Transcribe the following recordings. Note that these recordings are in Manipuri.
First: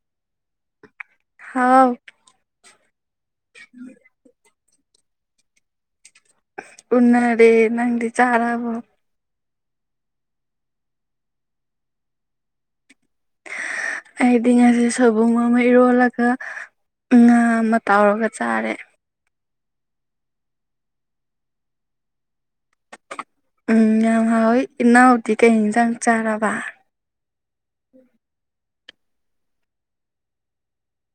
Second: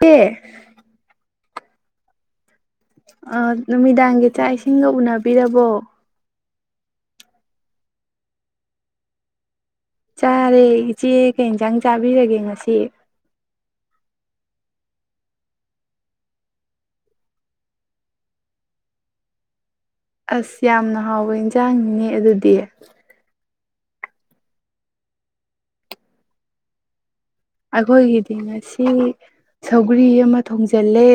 ꯀ ꯍꯥꯎ ꯑ ꯃꯤꯃꯤ ꯗꯥꯡꯒꯦ ꯆ ꯍꯥꯏ ꯏꯁꯤꯡꯒ ꯎꯅꯕꯤꯔꯕꯣ ꯎꯅꯥꯔꯦ ꯅꯗꯤ ꯆꯂ ꯥꯎ ꯆꯥꯔꯦ ꯏꯆꯦ ꯀꯩ ꯌꯦꯟꯁꯥꯡ ꯆꯥꯕꯤꯔꯒꯦ ꯉꯁꯤ ꯑꯩꯗꯤ ꯉꯁꯤ ꯁꯣꯏꯕꯨꯡ ꯑꯃ ꯏꯔꯣꯜꯂꯒ ꯉꯥ ꯑꯃ ꯇꯥꯎꯔꯒ ꯆꯥꯔꯦ ꯑꯁ ꯌꯥꯝꯅ ꯍꯥꯎꯋꯦ ꯌꯦꯟꯁꯥꯡꯅꯦ ꯑꯗꯨꯗꯤ ꯎꯝ ꯌꯥꯝ ꯍꯥꯎꯋꯤ ꯏꯅꯥꯎꯗꯤ ꯀꯩ ꯌꯦꯟꯁꯥꯡ ꯆꯥꯔꯕ ꯑꯩꯈꯣꯏꯒꯤꯗꯤ ꯉꯁꯤ ꯁꯧꯒꯔꯤ ꯑꯃ ꯊꯣꯡꯖꯤꯜꯂꯦ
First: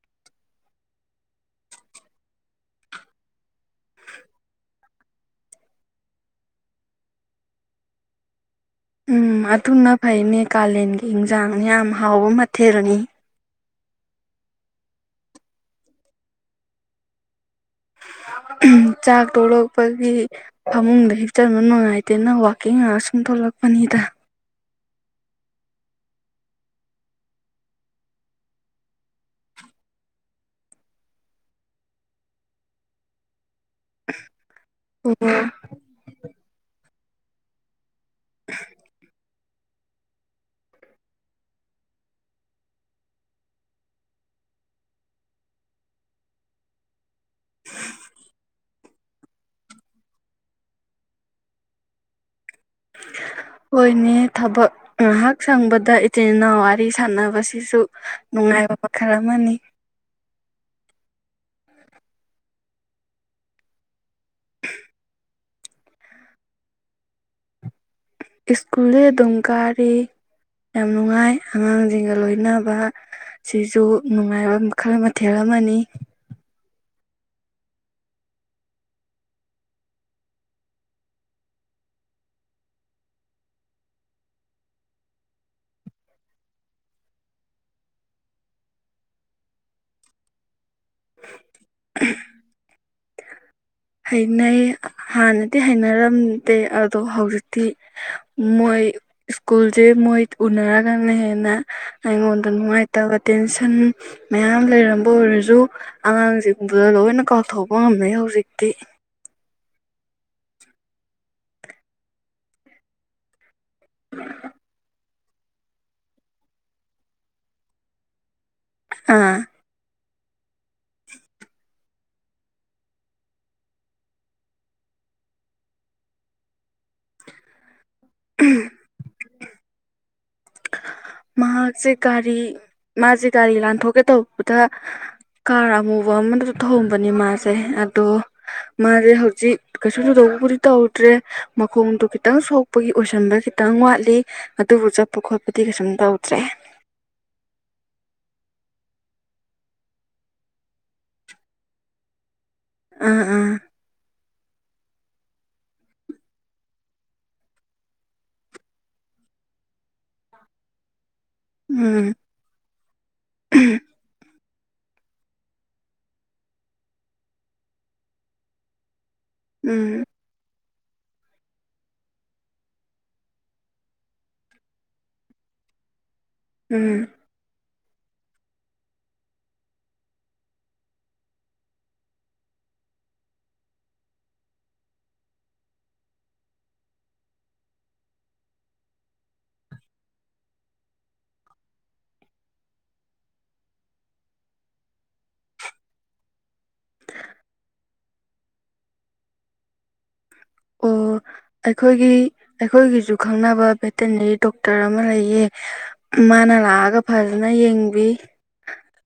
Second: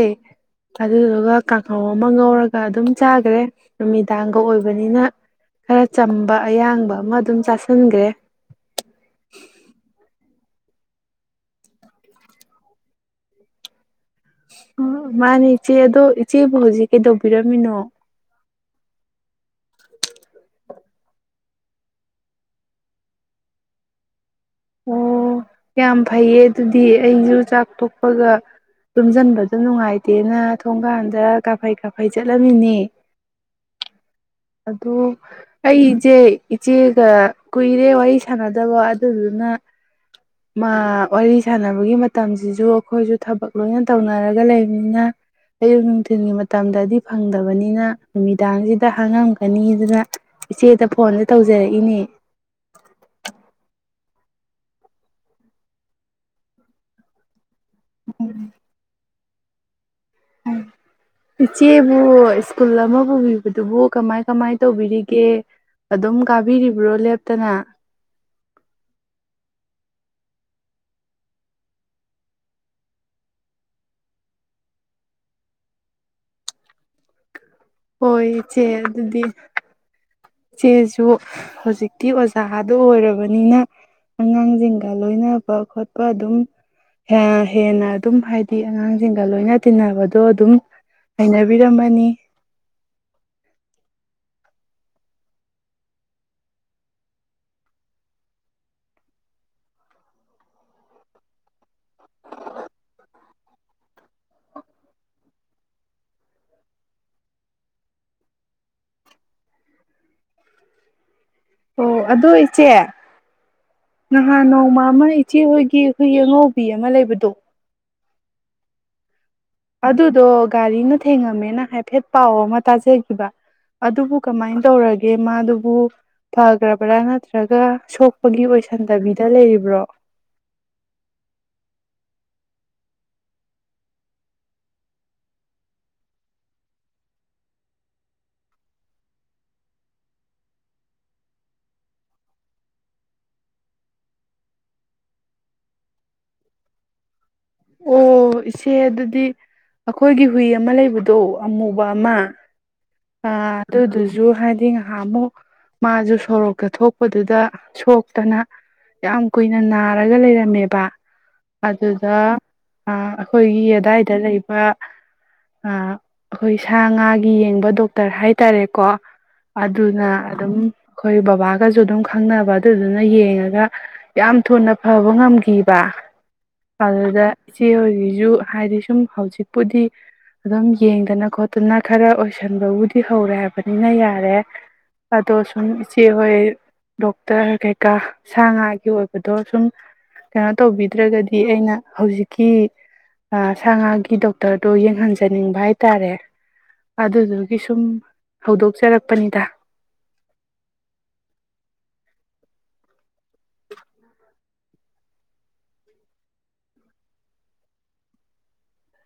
ꯑꯗꯨꯗꯨꯒ ꯀꯥꯡꯉꯧ ꯑꯃ ꯉꯧꯔꯒ ꯑꯗꯨꯝ ꯆꯥꯈ꯭ꯔꯦ ꯅꯨꯃꯤꯗꯥꯡꯒ ꯑꯣꯏꯕꯅꯤꯅ ꯈꯔ ꯆꯝꯕ ꯑꯌꯥꯡꯕ ꯑꯃ ꯑꯗꯨꯝ ꯆꯥꯥꯁꯟꯈ꯭ꯔꯦ ꯎꯝ ꯑꯗꯨꯅ ꯐꯩ ꯃꯦꯒꯥꯂꯦꯟꯒꯤ ꯏꯟꯁꯥꯡ ꯌꯥꯝ ꯍꯥꯎꯕ ꯃꯊꯦꯜꯅꯤ ꯃꯥꯅꯦ ꯏꯆꯦ ꯑꯗꯣ ꯏꯆꯦꯕꯨ ꯍꯧꯖꯤꯛ ꯀꯩꯗꯧꯕꯤꯔꯝꯃꯤꯅꯣ ꯆꯥꯛ ꯊꯣꯛꯂꯛꯄꯒꯤ ꯐꯃꯨꯡꯗ ꯍꯦꯛꯆꯟꯕ ꯅꯨꯡꯉꯥꯏꯇꯦꯅ ꯋꯥꯛꯀꯤꯡ ꯉꯁꯨꯝ ꯊꯣꯛꯂꯛꯄꯅꯤꯗ ꯑꯣ ꯌꯥꯝ ꯐꯩꯌꯦ ꯑꯗꯨꯗꯤ ꯑꯩꯁꯨ ꯆꯥꯛ ꯇꯣꯛꯄꯒ ꯂꯨꯝꯁꯤꯟꯕꯗ ꯅꯨꯡꯉꯥꯏꯇꯦꯅ ꯊꯣꯡꯀꯥꯟꯗ ꯀꯥꯐꯩ ꯀꯥꯐꯩ ꯆꯠꯂꯝꯃꯤꯅꯦ ꯑꯣ ꯑꯩ ꯏꯆꯦ ꯏꯆꯦ ꯑ ꯀꯣꯏ ꯏꯦ ꯋꯥꯔꯤ ꯁꯥꯟꯅꯗꯕ ꯑꯗꯨꯗꯨ ꯋꯥꯔꯤ ꯁꯥꯟꯅꯕꯒꯤ ꯃꯇꯝꯁꯤꯁꯨ ꯑꯩꯈꯣꯏꯁꯨ ꯊꯕꯛ ꯂꯣꯏꯅ ꯇꯧꯅꯔꯒ ꯂꯩꯕꯅꯤꯅ ꯑꯌꯨꯛ ꯅꯨꯡꯊꯤꯜꯒꯤ ꯃꯇꯝꯗꯗꯤ ꯐꯪꯗꯕꯅꯤꯅ ꯅꯨꯃꯤꯗꯥꯡꯁꯤ ꯑꯇ ꯍꯥꯡꯉꯝꯒꯅꯤ ꯑꯗꯨꯅ ꯏꯆꯦꯗ ꯐꯣꯟꯗ ꯇꯧꯖꯔꯛꯏꯅꯦ ꯍꯣꯏꯅꯦ ꯊꯕꯛ ꯉꯥꯏꯍꯥꯛ ꯁꯪꯕꯗ ꯏꯆꯤꯤꯟꯜ ꯏꯅꯥꯎ ꯋꯥꯔꯤ ꯁꯥꯟꯅꯕꯁꯤ ꯁꯤꯁꯨ ꯅꯨꯡꯉꯥꯏꯕ ꯄ ꯈꯔ ꯑꯃꯅꯤ ꯏꯆꯦꯕꯨ ꯁꯀꯨꯜ ꯑꯃ ꯄꯨꯕꯤꯕꯗꯨꯕꯨ ꯀꯃꯥꯏ ꯀꯃꯥꯏ ꯇꯧꯕꯤꯔꯤꯒꯦ ꯑꯗꯨꯝ ꯀꯥꯕꯤꯔꯤꯕ꯭ꯔꯣ ꯂꯦꯞꯇꯅ ꯁ꯭ꯀꯨꯜꯗꯤ ꯑꯗꯨꯝ ꯀꯥꯔꯤ ꯌꯥꯝ ꯅꯨꯡꯉꯥꯏ ꯑꯉꯥꯡꯁꯤꯡꯒ ꯂꯣꯏꯅꯕ ꯁꯤꯁꯨ ꯅꯨꯡꯉꯥꯏꯕ ꯃꯈꯜ ꯃꯊꯦꯜ ꯑꯃꯅꯤ ꯍꯣꯏ ꯏꯆꯦ ꯑꯗꯨꯗꯤ ꯆꯦꯁꯨ ꯍꯧꯖꯤꯛꯇꯤ ꯑꯣꯖꯥꯗ ꯑꯣꯏꯔꯕꯅꯤꯅ ꯑꯉꯥꯡꯁꯤꯡꯒ ꯂꯣꯏꯅꯕ ꯈꯣꯠꯄ ꯑꯗꯨꯝ ꯍꯦꯟꯅ ꯑꯗꯨꯝ ꯍꯥꯏꯗꯤ ꯑꯉꯥꯡꯁꯤꯡꯒ ꯂꯣꯏꯅ ꯇꯤꯟꯅꯕꯗꯣ ꯑꯗꯨꯝ ꯍꯩꯅꯕꯤꯔꯝꯃꯅꯤ ꯍꯩꯅꯩ ꯍꯥꯟꯅꯗꯤ ꯍꯩꯅꯔꯝꯗꯦ ꯑꯗꯣ ꯍꯧꯖꯤꯛꯇꯤ ꯃꯣꯏ ꯁ꯭ꯀꯨꯜꯁꯦ ꯃꯣꯏ ꯎꯅꯔꯒꯅ ꯍꯦꯟꯅ ꯑꯩꯉꯣꯟꯗ ꯅꯨꯡꯉꯥꯏꯇꯕ ꯇꯦꯟꯁꯟ ꯃꯌꯥꯝ ꯂꯩꯔꯝꯕ ꯑꯣꯏꯔꯁꯨ ꯑꯉꯥꯡꯁꯤꯡꯗꯨꯗ ꯂꯣꯏꯅ ꯀꯥꯎꯊꯣꯛꯄ ꯉꯝꯅꯩ ꯍꯧꯖꯤꯛꯇꯤ ꯀ ꯑꯣ ꯑꯗꯣ ꯏꯆꯦ ꯉꯍꯥꯟ ꯅꯣꯡ ꯃꯥꯃ ꯏꯆꯦꯍꯣꯏꯒꯤ ꯑꯩꯈꯣꯏ ꯌꯦꯉꯧꯕꯤ ꯑꯃ ꯂꯩꯕꯗꯣ ꯑꯥ ꯑꯗꯨꯗꯣ ꯒꯥꯔꯤꯅ ꯊꯦꯡꯉꯝꯃꯦꯅ ꯍꯥꯏꯐꯦꯠ ꯄꯥꯎ ꯑꯃ ꯇꯥꯖꯈꯤꯕ ꯑꯗꯨꯕꯨ ꯀꯃꯥꯏꯅ ꯇꯧꯔꯒꯦ ꯃꯥꯗꯨꯕꯨ ꯐꯈ꯭ꯔꯕ꯭ꯔꯥ ꯅꯠꯇ꯭ꯔꯒ ꯁꯣꯛꯄꯒꯤ ꯑꯣꯏꯁꯟꯗꯕꯤꯗ ꯂꯩꯔꯤꯕ꯭ꯔꯣ ꯃꯍꯥꯛꯁꯦ ꯒꯥꯔꯤ ꯃꯥꯁꯦ ꯒꯥꯔꯤ ꯂꯥꯟꯊꯣꯛꯀꯦ ꯇꯧꯕꯗ ꯀꯥꯔ ꯑꯃꯨꯕ ꯑꯃꯗꯁꯨ ꯊꯝꯕꯅꯦ ꯃꯥꯁꯦ ꯑꯗꯣ ꯃꯥꯁꯦ ꯍꯧꯖꯤꯛ ꯀꯩꯁꯨ ꯆꯨꯗꯧꯕꯕꯨꯗꯤ ꯇꯧꯗ꯭ꯔꯦ ꯃꯈꯣꯡꯗꯣ ꯈꯤꯇꯪ ꯁꯣꯛꯄꯒꯤ ꯑꯣꯏꯁꯟꯕ ꯈꯤꯇꯪ ꯋꯥꯠꯂꯤ ꯑꯗꯨꯕꯨ ꯆꯠꯄ ꯈꯣꯠꯄꯗꯤ ꯀꯩꯁꯨꯝ ꯇꯧꯗ꯭ꯔꯦ ꯑꯣ ꯏꯆꯦ ꯑꯗꯨꯗꯤ ꯑꯩꯈꯣꯏꯒꯤ ꯍꯨꯏ ꯑꯃ ꯂꯩꯕꯗꯣ ꯑꯃꯨꯕ ꯑꯃ ꯑꯥ ꯑ ꯑꯥ ꯑꯗꯨ ꯑꯗꯨ ꯁꯨ ꯍꯥꯏꯗꯤ ꯉꯥꯏꯍꯥꯛ ꯑꯃꯨꯛ ꯃꯥꯁꯨ ꯁꯣꯔꯣꯛꯇ ꯊꯣꯛꯄꯗꯨꯗ ꯁꯣꯛꯇꯅ ꯌꯥꯝ ꯀꯨꯏꯅ ꯅꯥꯔꯒ ꯂꯩꯔꯝꯃꯦꯕ ꯎꯝ ꯑꯗꯨꯗ ꯑꯩꯈꯣꯏꯒꯤ ꯑꯗꯥꯏꯗ ꯂꯩꯕ ꯑꯩꯈꯣꯏ ꯁꯥ ꯉꯥꯒꯤ ꯌꯦꯡꯕ ꯗꯣꯛ ꯇꯔ ꯍꯥꯏꯇꯥꯔꯦꯀꯣ ꯎꯝ ꯑꯗꯨꯅ ꯑꯗꯨꯝ ꯑꯩꯈꯣꯏ ꯕꯕꯥꯒꯁꯨ ꯑꯗꯨꯝ ꯈꯪꯅꯕ ꯑꯗꯨꯗꯨꯅ ꯌꯦꯡꯉꯒ ꯌꯥꯝ ꯊꯨꯅ ꯐꯕ ꯉꯝꯈꯤꯕ ꯎꯝ ꯑꯗꯨꯗ ꯏꯆꯦ ꯍꯥꯏꯗꯤ ꯁꯨꯝ ꯍꯧꯖꯤꯛꯄꯨꯗꯤ ꯑꯗꯨꯝ ꯌꯦꯡꯗꯅ ꯈꯣꯠꯇꯅ ꯈꯔ ꯑꯣꯏꯁꯟꯕꯕꯨ ꯤ ꯍꯧꯔꯦ ꯍꯥꯏꯕꯅꯤꯅ ꯌꯥꯔꯦ ꯑꯗꯣ ꯁꯨꯝ ꯏꯆꯦꯍꯣꯏ ꯗꯣꯛꯇꯔ ꯀꯩꯀꯥ ꯁꯥ ꯉꯥꯒꯤ ꯑꯣꯏꯕꯗꯣ ꯁꯨꯝ ꯀꯩꯅꯣ ꯇꯧꯕꯤꯗ꯭ꯔꯒꯗꯤ ꯑꯩꯅ ꯍꯧꯖꯤꯛꯀꯤ ꯁꯥ ꯉꯥꯒꯤ ꯗꯣꯛꯇꯔꯗꯣ ꯌꯦꯡꯍꯟꯖꯅꯤꯡꯕ ꯍꯥꯏꯇꯥꯔꯦ ꯑꯗꯨꯗꯨ ꯁꯨꯝ ꯍꯧꯗꯣꯛꯆꯔꯛꯄꯅꯤꯗ ꯑꯣ ꯑꯩꯈꯣꯏꯒꯤ ꯑꯩꯈꯣꯏꯒꯤꯁꯨ ꯈꯪꯅꯕ ꯚꯦꯇꯤꯅꯔꯤ ꯗꯣꯛꯇꯔ ꯑꯃ ꯂꯩꯌꯦ ꯃꯥꯅ ꯂꯥꯛꯑꯒ ꯐꯖꯅ ꯌꯦꯡꯕꯤ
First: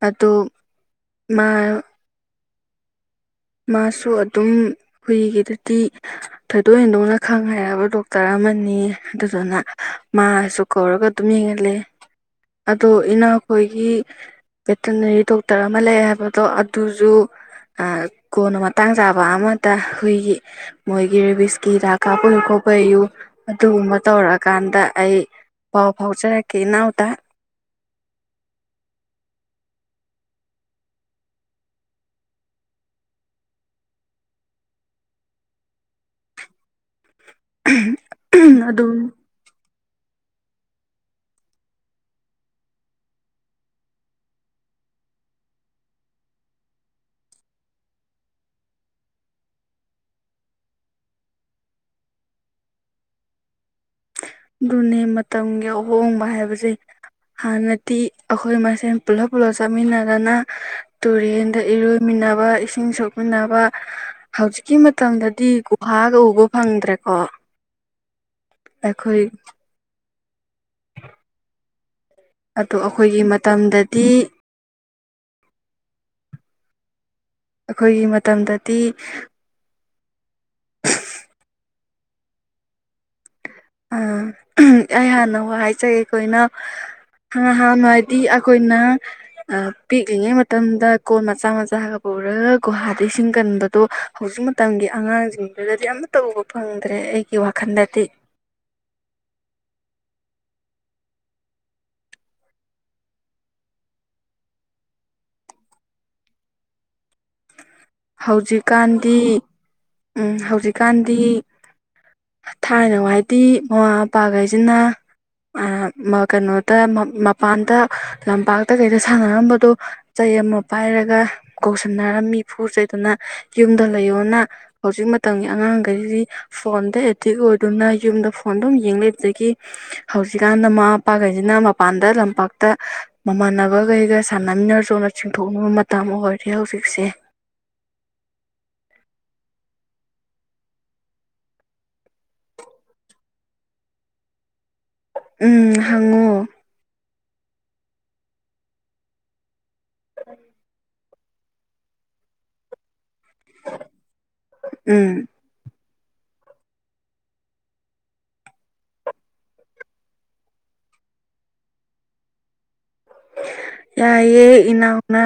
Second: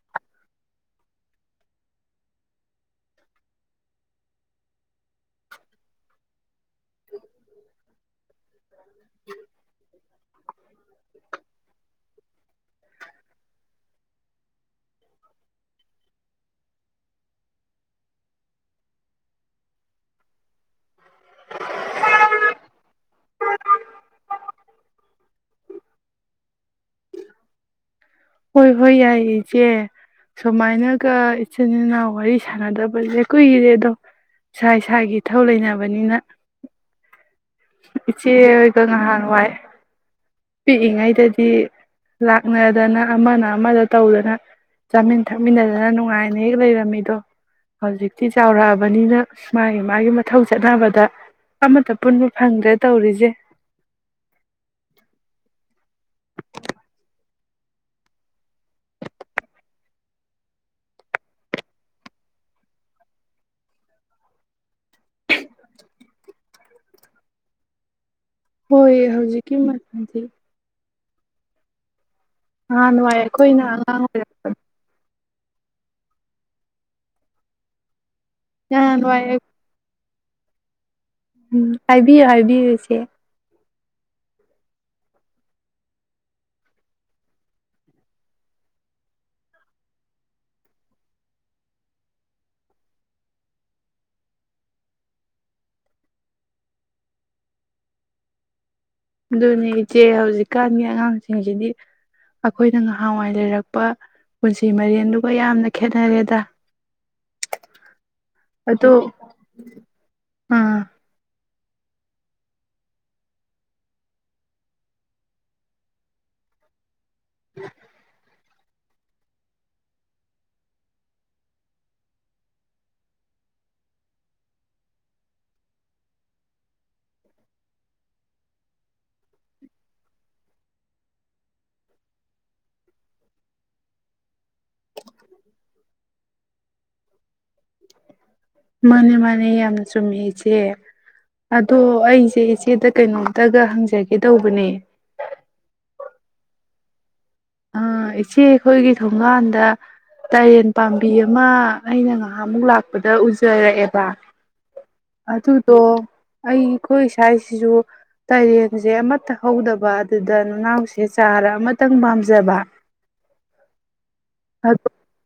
ꯑ ꯃꯥ ꯃꯥꯁꯨ ꯑꯗꯨꯝ ꯍꯨꯏꯒꯤꯗꯗꯤ ꯊꯣꯏꯗꯣꯛ ꯍꯦꯟꯗꯣꯛꯅ ꯈꯪ ꯍꯥꯏꯔꯕ ꯗꯣꯛꯇꯔ ꯑꯃꯅꯤ ꯑꯗꯨꯗꯨꯅ ꯃꯥꯁꯨ ꯀꯧꯔꯒ ꯑꯗꯨꯝ ꯌꯦꯡꯍꯂ° ꯑꯗꯣ ꯏꯅꯥꯈꯣꯏꯒꯤ ꯚꯦꯇꯅꯔꯤ ꯗꯣꯛꯇꯔ ꯑꯃ ꯂꯩ ꯍꯥꯏꯕꯗꯣ ꯑꯗꯨꯁꯨ ꯀꯣꯟꯅ ꯃꯇꯥꯡ ꯆꯥꯕ ꯑꯃꯗ ꯍꯨꯏꯒꯤ ꯃꯣꯏꯒꯤ ꯔꯦꯕꯤꯁꯀꯤ ꯍꯤꯗꯥꯛ ꯀꯥꯞꯄꯌꯨ ꯈꯣꯠꯄꯌꯨ ꯑꯗꯨꯒꯨꯝꯕ ꯇꯧꯔꯛꯑꯀꯥꯟꯗ ꯑꯩ ꯄꯥꯎ ꯐꯥꯎꯖꯔꯛꯀꯦ ꯏꯅꯥꯎꯗ ꯍꯣꯏ ꯍꯣꯏ ꯌꯥꯏ ꯏꯆꯦ ꯁꯨꯃꯥꯏꯅꯒ ꯏꯆꯤꯟ ꯏꯅꯥꯎ ꯋꯥꯔꯤ ꯁꯥꯟꯅꯗꯕꯁꯦ ꯀꯨꯏꯔꯦ ꯑꯗꯣ ꯏꯁꯥ ꯏꯁꯥꯒꯤ ꯏꯊꯧ ꯂꯩꯅꯕꯅꯤꯅ ꯏꯆꯦ ꯍꯣꯏꯒ ꯑꯗꯨꯝ ꯉꯥꯍꯥꯜ ꯋꯥꯏ ꯄꯤꯛꯏꯉꯩꯗꯗꯤ ꯂꯥꯛꯅꯗꯅ ꯑꯃꯅ ꯑꯃꯗ ꯇꯧꯗꯅ ꯆꯥꯃꯤꯟ ꯊꯛꯃꯤꯟꯅꯗꯅ ꯅꯨꯡꯉꯥꯏꯅ ꯍꯦꯛ ꯂꯩꯔꯝꯃꯤꯗꯣ ꯍꯧꯖꯤꯛꯇꯤ ꯆꯥꯎꯔꯛꯑꯕꯅꯤꯅ ꯃꯥꯒꯤ ꯃꯥꯒꯤ ꯃꯊꯧ ꯆꯠꯅꯕꯗ ꯑꯃꯠꯇ ꯄꯨꯟꯕ ꯐꯪꯗ꯭ꯔꯦ ꯇꯧꯔꯤꯁꯦ ꯑꯗꯨꯅꯦ ꯃꯇꯝꯒꯤ ꯑꯍꯣꯡꯕ ꯍꯥꯏꯕꯁꯦ ꯍꯥꯟꯅꯗꯤ ꯑꯩꯈꯣꯏ ꯃꯁꯦꯟ ꯄꯨꯂꯞ ꯄꯨꯂꯞ ꯆꯥꯃꯤꯟꯅꯗꯅ ꯇꯨꯔꯦꯟꯗ ꯏꯔꯣꯏꯃꯤꯟꯅꯕ ꯏꯁꯤꯡ ꯁꯣꯛꯃꯤꯟꯅꯕ ꯍꯧꯖꯤꯛꯀꯤ ꯈꯤꯇꯪꯗꯗꯤ ꯒꯨꯍꯥꯒ ꯎꯕ ꯐꯪꯗ꯭ꯔꯦꯀꯣ ꯍꯣꯏ ꯑꯩꯈꯣꯏ ꯍꯧꯖꯤꯛꯀꯤꯗꯤ ꯑꯣ ꯅꯍꯥꯟꯋꯥꯏ ꯑꯩꯈꯣꯏꯒꯤ ꯑꯩꯈꯣꯏꯅ ꯑꯉꯥꯡ ꯃꯇꯝꯗꯗꯤ ꯑꯣꯏꯔ ꯑꯩꯈꯣꯏꯒꯤ ꯃꯇꯝꯗꯗꯤ ꯅꯍꯥꯟꯋꯥꯏ ꯍꯥꯏꯕꯤꯌꯨ ꯍꯥꯏꯕꯤꯌꯨꯁꯦ ꯑꯩ ꯍꯥꯟꯅ ꯍꯥꯏꯖꯒꯦ ꯑꯩꯈꯣꯏꯅꯥꯟ ꯍꯥꯟꯅ ꯍꯥꯏꯗꯤ ꯑꯩꯈꯣꯏꯅ ꯄꯤꯛꯂꯤꯉꯩ ꯃꯇꯝꯗ ꯀꯣꯣꯟ ꯃꯆꯥ ꯃꯆꯥꯒ ꯄꯨꯔꯒ ꯒꯨꯍꯥꯗꯒꯤ ꯏꯁꯤꯡ ꯀꯟꯕꯗꯣ ꯍꯧꯖꯤꯛ ꯃꯇꯝꯒꯤ ꯑꯉꯥꯡꯁꯤꯡꯗꯨꯗꯗꯤ ꯑꯃꯇ ꯎꯕ ꯐꯪꯗ꯭ꯔꯦ ꯑꯩꯒꯤ ꯋꯥꯈꯜꯗꯗꯤ ꯑꯗꯨꯅꯦ ꯏꯆꯦ ꯍꯧꯖꯤꯛꯀꯥꯟꯒꯤ ꯑꯉꯥꯡꯁꯤꯡꯁꯤꯗꯤ ꯑꯩꯈꯣꯏꯅ ꯉꯍꯥꯟꯋꯥꯏ ꯂꯩꯔꯛꯄ ꯄꯨꯟꯁꯤ ꯃꯔꯦꯟꯗꯨꯒ ꯌꯥꯝꯅ ꯈꯦꯅꯔꯦꯗ ꯍꯧꯖꯤꯛꯀꯥꯟꯗꯤ ꯎꯝ ꯑꯥ ꯍꯧꯖꯤꯛꯀꯥꯟꯗꯤ ꯊꯥꯏꯅ ꯍꯥꯏꯗꯤ ꯃꯃꯥ ꯃꯄꯥꯈꯩꯁꯤꯅ ꯀꯩꯅꯣꯗ ꯃꯄꯥꯟꯗ ꯂꯝꯄꯥꯛ ꯇ ꯀꯩꯗ ꯁꯥꯟꯅꯔꯝꯕꯗꯨꯣ ꯆꯩ ꯑꯃ ꯄꯥꯏꯔꯒ ꯀꯧꯁꯟꯅꯔꯝꯃꯤ ꯐꯨ ꯆꯩꯗꯅ ꯌꯨꯝꯗ ꯂꯩꯌꯣꯅ ꯍꯧꯖꯤꯛ ꯃꯇꯝꯒꯤ ꯑꯉꯥꯡꯈꯩꯁꯤ ꯐꯣꯟꯗ ꯑꯦꯗꯤꯛ ꯑꯣꯏꯗꯨꯅ ꯌꯨꯝꯗ ꯐꯣꯟ ꯑꯗꯨꯝ ꯌꯦꯡꯕꯗꯒꯤ ꯍꯧꯖꯤꯛꯀꯥꯟꯗ ꯃꯃꯥ ꯃꯄꯥꯈꯩꯁꯤꯅ ꯃꯄꯥꯟꯗ ꯂꯝꯄꯥꯛꯇ ꯃꯃꯥꯟꯅꯕꯈꯩꯒ ꯁꯥꯟꯅꯃꯤꯟꯅ ꯆꯣꯅ ꯆꯤꯡꯊꯣꯛꯅꯕ ꯃꯇꯝ ꯑꯣꯏꯔꯦ ꯍꯧꯖꯤꯛꯁꯦ ꯃꯥꯅꯦ ꯃꯥꯅꯦ ꯌꯥꯝ ꯆꯨꯝꯃꯦ ꯏꯆꯦ ꯑꯗꯣ ꯑꯩꯁꯦ ꯏꯆꯦꯗ ꯀꯩꯅꯣꯝꯇꯒ ꯍꯪꯖꯒꯦ ꯇꯧꯕꯅꯦ ꯎꯝ ꯍꯪꯉꯣ ꯏꯆꯦ ꯑꯩꯈꯣꯏꯒꯤ ꯊꯣꯡꯒꯥꯟꯗ ꯇꯔꯦꯟ ꯄꯥꯝꯕꯤ ꯑꯃ ꯑꯩꯅ ꯉꯥꯏꯍꯥꯥꯛꯃꯨꯛ ꯂꯥꯛꯄꯗ ꯎꯖꯔꯛꯑꯦꯕ ꯎꯝ ꯑꯗꯨꯗꯣ ꯑꯩ ꯑꯩꯈꯣꯏ ꯏꯁꯥꯁꯤꯁꯨ ꯇꯔꯦꯟꯁꯦ ꯑꯃꯠꯇ ꯍꯧꯗꯕ ꯑꯗꯨꯗ ꯅꯅꯥꯎꯁꯦ ꯆꯥꯔ ꯑꯃꯇꯪ ꯄꯥꯝꯖꯕ ꯌꯥꯦ ꯏꯅ ꯑꯗꯣ ꯎꯅ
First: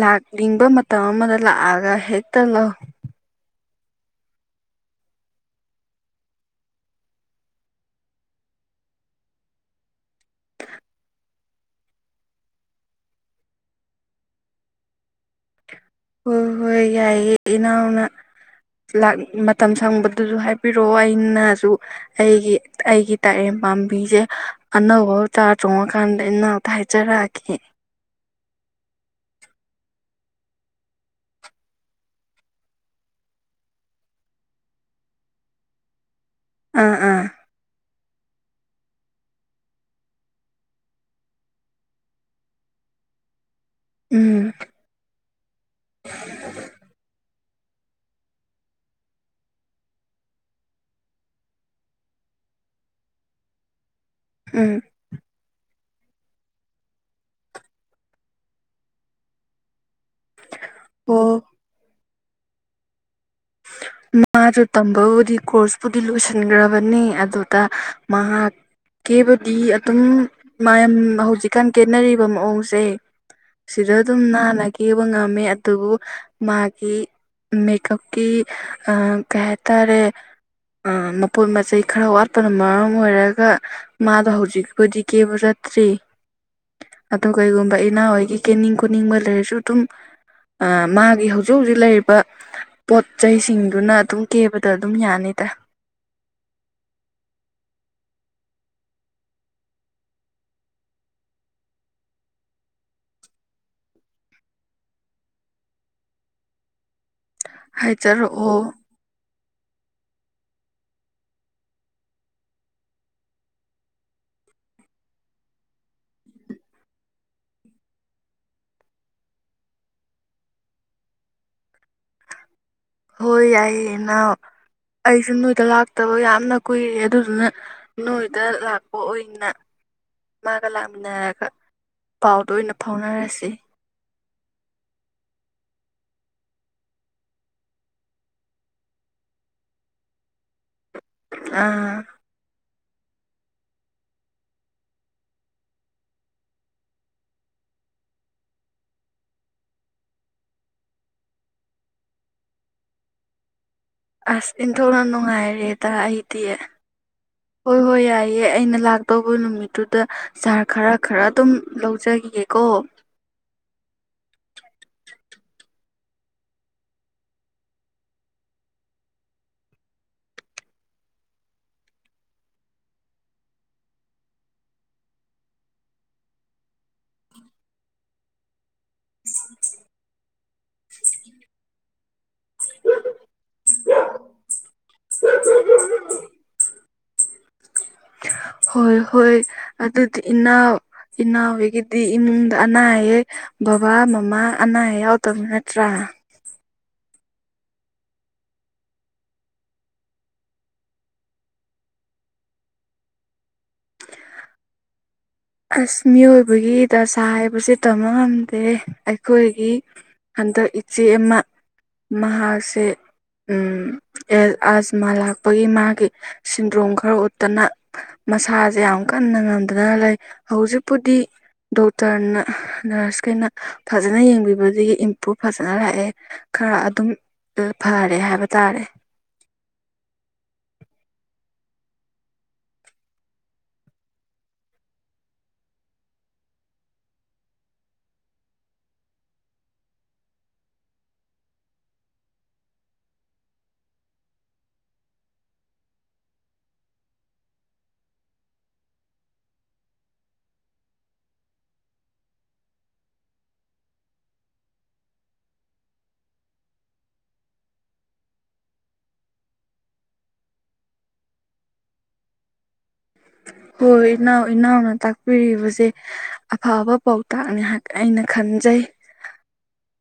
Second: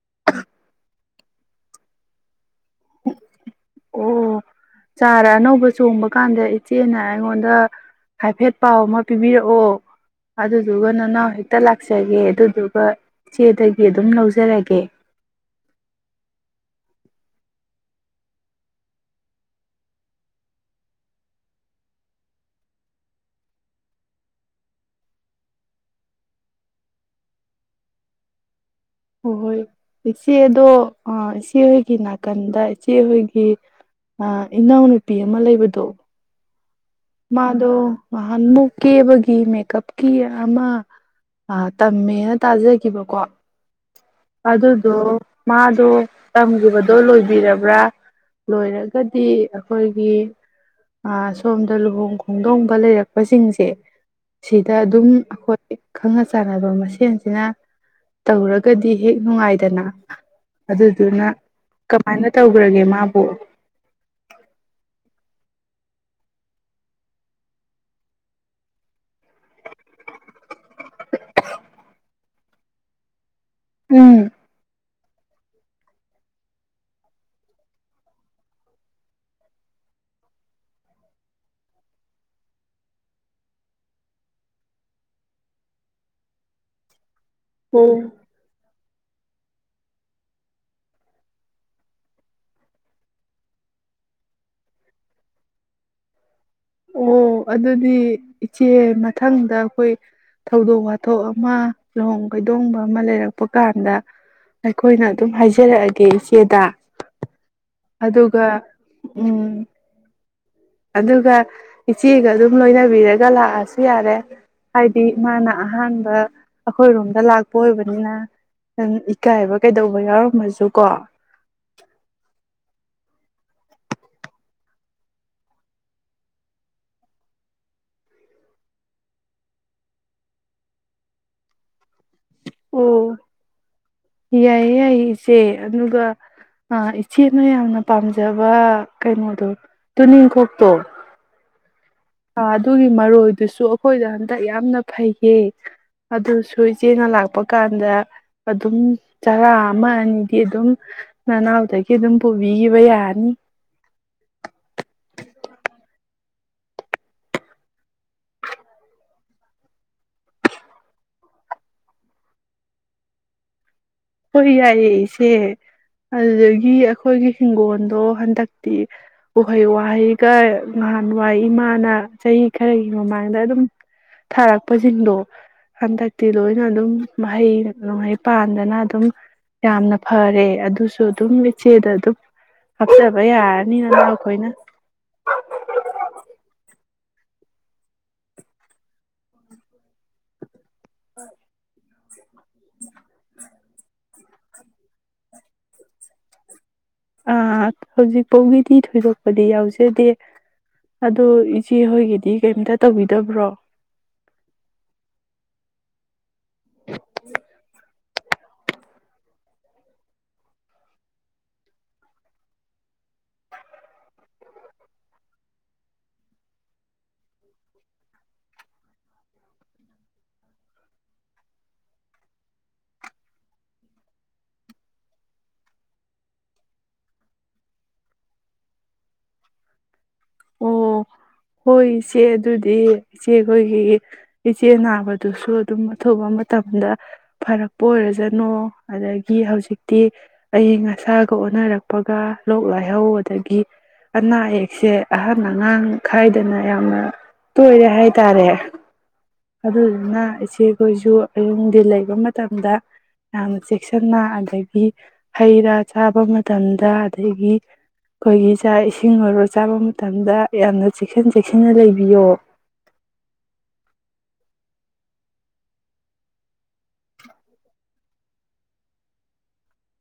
ꯂꯥꯛꯅꯤꯡꯕ ꯃꯇꯝ ꯑꯃꯗ ꯂꯥꯛꯑꯒ ꯍꯦꯛꯇ ꯂꯧ ꯑꯣ ꯆꯥꯔ ꯑꯅꯧꯕ ꯆꯣꯡꯕ ꯀꯥꯟꯗ ꯏꯆꯦꯅ ꯑꯩꯉꯣꯟꯗ ꯍꯥꯏꯐꯦꯠ ꯄꯥꯎ ꯑꯃ ꯄꯤꯕꯤꯔꯛꯑꯣ ꯑꯗꯨꯗ ꯑꯗꯨ ꯎꯒꯅꯅꯥ ꯍꯦꯛꯇ ꯑꯇ ꯂꯥꯛꯆꯒꯦ ꯑꯗꯨꯗꯨꯒ ꯏꯆꯦꯗꯒꯤ ꯑꯗꯨꯝ ꯂꯧꯖꯔꯒꯦ ꯍꯣꯏ ꯍꯣꯏ ꯌꯥꯏꯑꯦ ꯏꯅꯥꯎꯅ ꯃꯇꯝ ꯁꯪꯕꯗꯨꯁꯨ ꯍꯥꯏꯕꯤꯔꯛꯑꯣ ꯑꯩꯅꯁꯨ ꯑꯩꯒꯤ ꯑꯩꯒꯤ ꯇꯥꯏꯔꯦꯝ ꯄꯥꯝꯕꯤꯁꯦ ꯑꯅꯧꯕ ꯆꯥꯔ ꯆꯣꯡꯉꯀꯥꯟꯗ ꯏꯅꯥꯎꯛꯇ ꯍꯥꯏꯖꯔꯛꯑꯒꯦ ꯍꯣꯏ ꯍꯣꯏ ꯏꯆꯦꯗꯣ ꯏꯆꯦꯍꯣꯏꯒꯤ ꯅꯥꯀꯟꯗ ꯏꯆꯦꯍꯣꯏꯒꯤ ꯏꯅꯥꯎꯅꯨꯄꯤ ꯑꯃ ꯂꯩꯕꯗꯣ ꯑ ꯃꯥꯗꯣ ꯅꯍꯥꯟ ꯃꯨꯛ ꯀꯦꯕꯒꯤ ꯃꯦꯀꯞꯀꯤ ꯑꯃ ꯇꯝꯃꯦꯅ ꯇꯥꯖꯈꯤꯕꯀꯣ ꯎꯝ ꯑꯗꯨꯗꯣ ꯃꯥꯗꯣ ꯇꯝꯈꯤꯕꯗꯣ ꯂꯣꯏꯕꯤꯔꯕ ꯂꯣꯏꯔꯒꯗꯤ ꯑꯩꯈꯣꯏꯒꯤꯣ ꯂꯨꯍꯣꯡ ꯈꯣꯡꯗꯣꯡꯕ ꯂꯩꯔꯛꯄꯁꯤꯡꯁꯦ ꯎꯝ ꯁꯤꯗ ꯑꯗꯨꯝ ꯑꯩꯈꯣꯏ ꯈꯪꯅ ꯆꯥꯟꯅꯕ ꯃꯁꯦꯟꯁꯤꯅ ꯇꯧꯔꯒꯗꯤ ꯍꯦꯛ ꯅꯨꯡꯉꯥꯏꯗꯅ ꯑꯗ ꯑꯗꯨ ꯅ ꯑꯣ ꯀꯨꯃꯥꯏꯅ ꯇꯧꯈ꯭ꯔꯒꯦ ꯃꯥꯕꯨ ꯃꯥꯁꯨ ꯇꯝꯕꯕꯨꯗꯤ ꯀꯣꯔꯁꯄꯨꯗꯤ ꯂꯣꯏꯁꯤꯟꯈ꯭ꯔꯕꯅꯦ ꯑꯗꯨꯗ ꯃꯍꯥꯛ ꯀꯦꯕꯨꯗꯤ ꯑꯗꯨꯝ ꯃꯌꯥꯝ ꯍꯧꯖꯤꯛꯀꯥꯟ ꯈꯦꯅꯔꯤꯕ ꯃꯑꯣꯡꯁꯦ ꯁꯤꯗ ꯑꯗꯨꯝ ꯎꯝ ꯅꯥꯅꯒꯦ ꯉꯝ ꯑꯗꯨꯕꯨ ꯃꯥꯒꯤ ꯃꯦꯀꯞ ꯀꯩ ꯍꯥꯏꯇꯥꯔꯦ ꯃꯄꯣꯠ ꯃꯆꯩ ꯈꯔ ꯋꯥꯠꯄꯅ ꯃꯔꯝ ꯑꯣꯏꯔꯒ ꯃꯥꯗꯣ ꯍꯧꯖꯤꯛꯄꯨꯗꯤ ꯀꯦꯕ ꯆꯠꯇ꯭ꯔꯤ ꯑ ꯀꯩꯒꯨꯝꯕ ꯑꯣ ꯏꯅꯥ ꯍꯣꯏꯒꯤ ꯀꯅꯤꯡ ꯄꯨꯅꯤꯡꯕ ꯂꯩꯔꯁꯨ ꯑꯗꯨꯝ ꯃꯥꯒꯤ ꯍꯧꯖꯤꯛ ꯍꯧꯖꯤꯛ ꯂꯩꯔꯤꯕ ꯄꯣꯠ ꯆꯩꯁꯤꯡꯗꯨꯅ ꯑꯗꯨꯝ ꯀꯦꯕꯗ ꯑꯗꯨꯝ ꯌꯥꯅꯤꯗꯥꯏ ꯑꯣ ꯑꯗꯨꯗꯤ ꯏꯆꯦ ꯃꯊꯪꯗ ꯑꯩꯈꯣꯏ ꯊꯧꯗꯣꯛ ꯋꯥꯊꯣꯛ ꯑꯃ ꯂꯨꯍꯣꯡ ꯀꯩꯗꯣꯡꯕ ꯑꯃ ꯂꯩꯔꯛꯄ ꯀꯥꯟꯗ ꯑꯩꯈꯣꯏꯅ ꯑꯗꯨꯝ ꯍꯥꯏꯖꯔꯛꯑꯒꯦ ꯏꯆꯦꯗ ꯑꯗꯨꯒ ꯍꯥꯏꯖꯔꯛꯑꯣ ꯎꯝ ꯑꯗꯨꯒ ꯏꯆꯦꯒ ꯑꯗꯨꯝ ꯂꯣꯏꯅꯕꯤꯔꯒ ꯂꯥꯛꯑꯁꯨ ꯌꯥꯔꯦ ꯍꯥꯏꯗꯤ ꯃꯥꯅ ꯑꯍꯥꯟꯕ ꯑꯩꯈꯣꯏꯔꯣꯝꯗ ꯂꯥꯛꯄ ꯑꯣꯏꯕꯅꯤꯅ ꯏꯀꯥꯏꯕ ꯀꯩꯗꯧꯕ ꯌꯥꯎꯔꯝꯃꯁꯨ ꯀꯣ ꯍꯣꯏ ꯌꯥꯏꯌꯦ ꯏꯅꯥꯎ ꯑꯩꯁꯨꯦ ꯅꯣꯏꯗ ꯂꯥꯛꯇꯕ ꯌꯥꯝꯅ ꯀꯨꯏꯔꯦ ꯑꯗꯨꯗꯨꯅ ꯅꯣꯏꯗ ꯂꯥꯛꯄ ꯑꯣꯏꯅ ꯑꯣꯏꯅ ꯃꯥꯒ ꯂꯥꯛꯃꯤꯟꯅꯔꯒ ꯄꯥꯎꯗ ꯑꯣꯏꯅ ꯑꯣ ꯐꯥꯎꯅꯔꯁꯤ ꯌꯥꯏꯌꯦ ꯌꯥꯏꯌꯦ ꯏꯆꯦ ꯑꯗꯨꯒ ꯏꯆꯦꯅ ꯌꯥꯝꯅ ꯄꯥꯝꯖꯕ ꯀꯩꯅꯣꯗꯣ ꯇꯨꯅꯤꯡꯀꯣꯛꯇꯣ ꯑꯥ ꯑꯗꯨꯒꯤ ꯃꯔꯣꯏꯗꯨꯁꯨ ꯑꯩꯈꯣꯏꯗ ꯍꯟꯗꯛ ꯌꯥꯝꯅ ꯐꯩꯌꯦ ꯑꯗꯨꯁꯨ ꯏꯆꯦꯅ ꯂꯥꯛꯄ ꯀꯥꯟꯗ ꯑꯗꯨꯝ ꯆꯔꯥ ꯑꯃ ꯑꯅꯤꯗꯤ ꯑꯗꯨꯝ ꯅꯅꯥꯎꯗꯒꯤ ꯑꯗꯨꯝ ꯄꯨꯕꯤꯈꯤꯕ ꯌꯥꯅꯤ ꯑꯁ ꯏꯟꯊꯣꯛꯅ ꯅꯨꯡꯉꯥꯏꯔꯦꯗ ꯑꯩꯗꯤ ꯍꯣꯏ ꯍꯣꯏ ꯌꯥꯏꯑꯦ ꯑꯩꯅ ꯂꯥꯛꯇꯧꯕ ꯅꯨꯃꯤꯠꯇꯨꯗ ꯆꯥꯔ ꯈꯔ ꯈꯔ ꯑꯗꯨꯝ ꯂꯧꯖꯈꯤꯌꯦꯦꯀꯣ ꯍꯣꯏ ꯌꯥꯏꯌꯦ ꯏꯆꯦ ꯑꯗꯨꯗꯒꯤ ꯑꯩꯈꯣꯏꯒꯤ ꯍꯤꯡꯒꯣꯜꯗꯣ ꯍꯟꯗꯛꯇꯤ ꯎꯍꯩ ꯋꯥꯍꯩꯒ ꯅꯍꯥꯟꯋꯥꯏ ꯏꯃꯥꯅ ꯆꯍꯤ ꯈꯔꯒꯤ ꯃꯃꯥꯡꯗ ꯑꯗꯨꯝ ꯊꯥꯔꯛꯄꯁꯤꯡꯗꯣ ꯍꯟꯗꯛꯇꯤ ꯂꯣꯏꯅ ꯑꯗꯨꯝ ꯃꯍꯩꯅꯨꯡꯍꯩ ꯄꯥꯟꯗꯅ ꯑꯗꯨꯝ ꯌꯥꯝꯅ ꯐꯔꯦ ꯑꯗꯨꯁꯨ ꯑꯗꯨꯝ ꯏꯆꯦꯗ ꯑꯗꯨꯝ ꯍꯥꯞꯆꯕ ꯌꯥꯔꯅꯤꯅꯅ ꯑꯩꯈꯣꯏꯅ ꯍꯣꯏ ꯍꯣꯏ ꯑꯗꯨꯗꯤꯅꯥ ꯏꯟꯅ ꯍꯦꯒ ꯗꯤ ꯏꯃꯨꯡꯗ ꯑꯅꯥ ꯑꯌꯦꯛ ꯕꯕꯥ ꯃꯃꯥ ꯑꯅꯥ ꯑꯌꯦꯛ ꯌꯥꯎꯗꯕ ꯅꯠꯇ꯭ꯔꯥ ꯑꯥ ꯍꯧꯖꯤꯛꯐꯥꯎꯒꯤꯗꯤ ꯊꯣꯏꯗꯣꯛꯄꯗꯤ ꯌꯥꯎꯖꯗꯦ ꯑꯗꯣ ꯏꯆꯦꯍꯣꯏꯒꯤꯗꯤ ꯀꯩꯝꯇ ꯇꯧꯕꯤꯗꯕ꯭ꯔꯣ ꯑꯁ ꯃꯤꯑꯣꯏꯕꯒꯤ ꯗꯁꯥ ꯍꯥꯏꯕꯁꯤꯦ ꯇꯝ ꯉꯝꯗꯦ ꯑꯩꯈꯣꯏꯒꯤ ꯍꯟꯗꯛ ꯏꯆꯦ ꯑꯃ ꯃꯍꯥꯛꯁꯦ ꯑꯁꯃꯥ ꯂꯥꯛꯄꯒꯤ ꯃꯥꯒꯤ ꯁꯤꯟꯗ꯭ꯔꯣꯡ ꯈꯔ ꯎꯠꯇꯅ ꯃꯁꯥꯁꯦ ꯌꯥꯝ ꯀꯟꯅ ꯉꯝꯗꯅ ꯂꯩ ꯍꯧꯖꯤꯛꯄꯨꯗꯤ ꯗꯣꯛꯇꯔꯅ ꯅꯔꯁꯈꯩꯅ ꯐꯖꯅ ꯌꯦꯡꯕꯤꯕꯗꯒꯤ ꯏꯝꯄ꯭ꯔꯨꯨꯞ ꯐꯖꯅ ꯂꯥꯛꯑꯦ ꯈꯔ ꯑꯗꯨꯝ ꯐꯔꯦ ꯍꯥꯏꯕ ꯇꯥꯔꯦ ꯑꯣ ꯍꯣꯏ ꯏꯆꯦ ꯑꯗꯨꯗꯤ ꯏꯆꯦꯈꯣꯏꯒꯤ ꯏꯆꯦ ꯅꯥꯕꯗꯨꯁꯨ ꯑꯗꯨꯝ ꯑꯊꯨꯕ ꯃꯇꯝꯗ ꯐꯔꯛꯄ ꯑꯣꯏꯔꯖꯅꯨ ꯑꯗꯒꯤ ꯍꯧꯖꯤꯛꯇꯤ ꯑꯏꯪ ꯑꯁꯥꯒ ꯑꯣꯟꯅꯔꯛꯄꯒ ꯂꯣꯛ ꯂꯥꯏꯍꯧ ꯑꯗꯒꯤ ꯑꯅꯥ ꯑꯌꯦꯛꯁꯦ ꯑꯍꯟ ꯑꯉꯥꯡ ꯈꯥꯏꯗꯅ ꯌꯥꯝꯅ ꯇꯣꯏꯔꯦ ꯍꯥꯏꯇꯥꯔꯦ ꯑꯗꯨꯗꯨꯅ ꯏꯆꯦꯈꯣꯏꯁꯨ ꯑꯌꯨꯗꯤ ꯂꯩꯕ ꯃꯇꯝꯗ ꯌꯥꯝꯅ ꯆꯦꯛꯁꯤꯟꯅ ꯑꯗꯒꯤ ꯍꯩꯔꯥ ꯆꯥꯕ ꯃꯇꯝꯗ ꯑꯗꯒꯤ ꯑꯩꯈꯣꯏꯒꯤ ꯏꯁꯤꯡ ꯑꯣꯏꯔꯣ ꯆꯥꯕ ꯃꯇꯝꯗ ꯌꯥꯝꯅ ꯆꯦꯛꯁꯤꯟ ꯆꯦꯛꯁꯤꯟꯅ ꯂꯩꯕꯤꯌꯣ ꯍꯣꯏ ꯏꯅꯥꯎ ꯏꯅꯥꯎꯅ ꯇꯥꯛꯄꯤꯔꯤꯕꯁꯦ ꯑꯐꯕ ꯄꯥꯎꯇꯥꯛꯅꯤ ꯑꯩꯅ ꯈꯟꯖꯩ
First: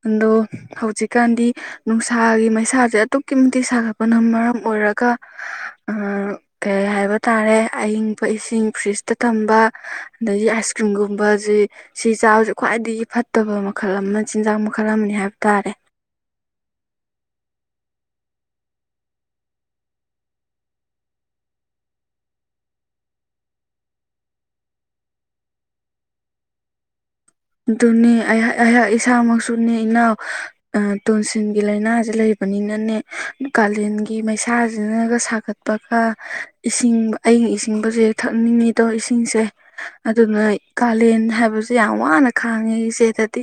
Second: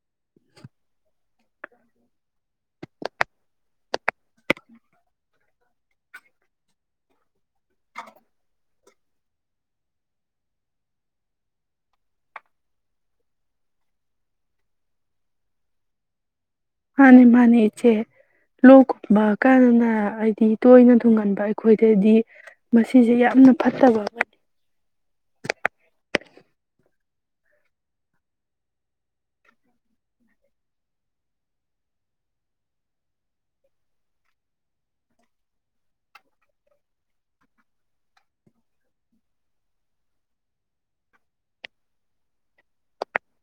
ꯑꯗꯣ ꯍꯧꯖꯤꯛꯀꯥꯟꯗꯤ ꯅꯨꯡꯁꯥꯒꯤ ꯃꯩꯁꯥꯁꯦ ꯑꯗꯨꯛꯀꯤ ꯃꯇꯤꯛ ꯁꯥꯒꯠꯄꯅ ꯃꯔꯝ ꯑꯣꯏꯔꯒ ꯀꯩ ꯍꯥꯏꯕ ꯇꯥꯔꯦ ꯑꯌꯤꯡ ꯑꯄ ꯏꯁꯤꯡ ꯐ꯭ꯔꯤꯖꯇ ꯊꯝꯕ ꯑꯗꯒꯤ ꯑꯥꯏꯁ ꯀ꯭ꯔꯤꯝꯒꯨꯝꯕꯕꯁꯤ ꯁꯤ ꯆꯥꯕꯁꯤ ꯈ꯭ꯋꯥꯏꯗꯒꯤ ꯐꯠꯇꯕ ꯃꯈꯜ ꯑꯃ ꯆꯤꯟꯖꯥꯛ ꯃꯈꯜ ꯑꯃꯅꯤ ꯍꯥꯏꯕ ꯇꯥꯔꯦ ꯃꯥꯅꯤ ꯃꯥꯅꯦ ꯏꯆꯦ ꯂꯣꯛꯀꯨꯝꯕ ꯀꯥꯟꯅꯅ ꯍꯥꯏꯗꯤ ꯇꯣꯏꯅ ꯊꯨꯡꯒꯟꯕ ꯑꯩꯈꯣꯏꯗꯗꯤ ꯃꯁꯤꯁꯦ ꯌꯥꯝꯅ ꯐꯠꯇꯕ ꯑꯃꯅꯤ ꯑꯗꯨꯅꯦ ꯑꯩꯍꯥꯛ ꯏꯁꯥꯃꯛꯁꯨꯅꯦ ꯏꯅꯥꯎ ꯇꯣꯟꯁꯤꯟꯒꯤ ꯂꯥꯏꯅꯥꯁꯦ ꯂꯩꯕꯅꯤꯅꯅꯦ ꯀꯥꯂꯦꯟꯒꯤ ꯃꯩꯁꯥꯁꯤꯅꯒ ꯁꯥꯒꯠꯄꯒ ꯏꯁꯤꯡ ꯑꯏꯪ ꯏꯁꯤꯡꯕꯁꯨ ꯍꯦꯛ ꯊꯛꯅꯤꯡꯉꯤꯗꯣ ꯏꯁꯤꯡꯁꯦ ꯑꯗꯨꯅ ꯀꯥꯂꯦꯟ ꯍꯥꯏꯕꯁꯦ ꯌꯥꯝ ꯋꯥꯅ ꯈꯥꯉꯤ ꯆꯦꯗꯗꯤ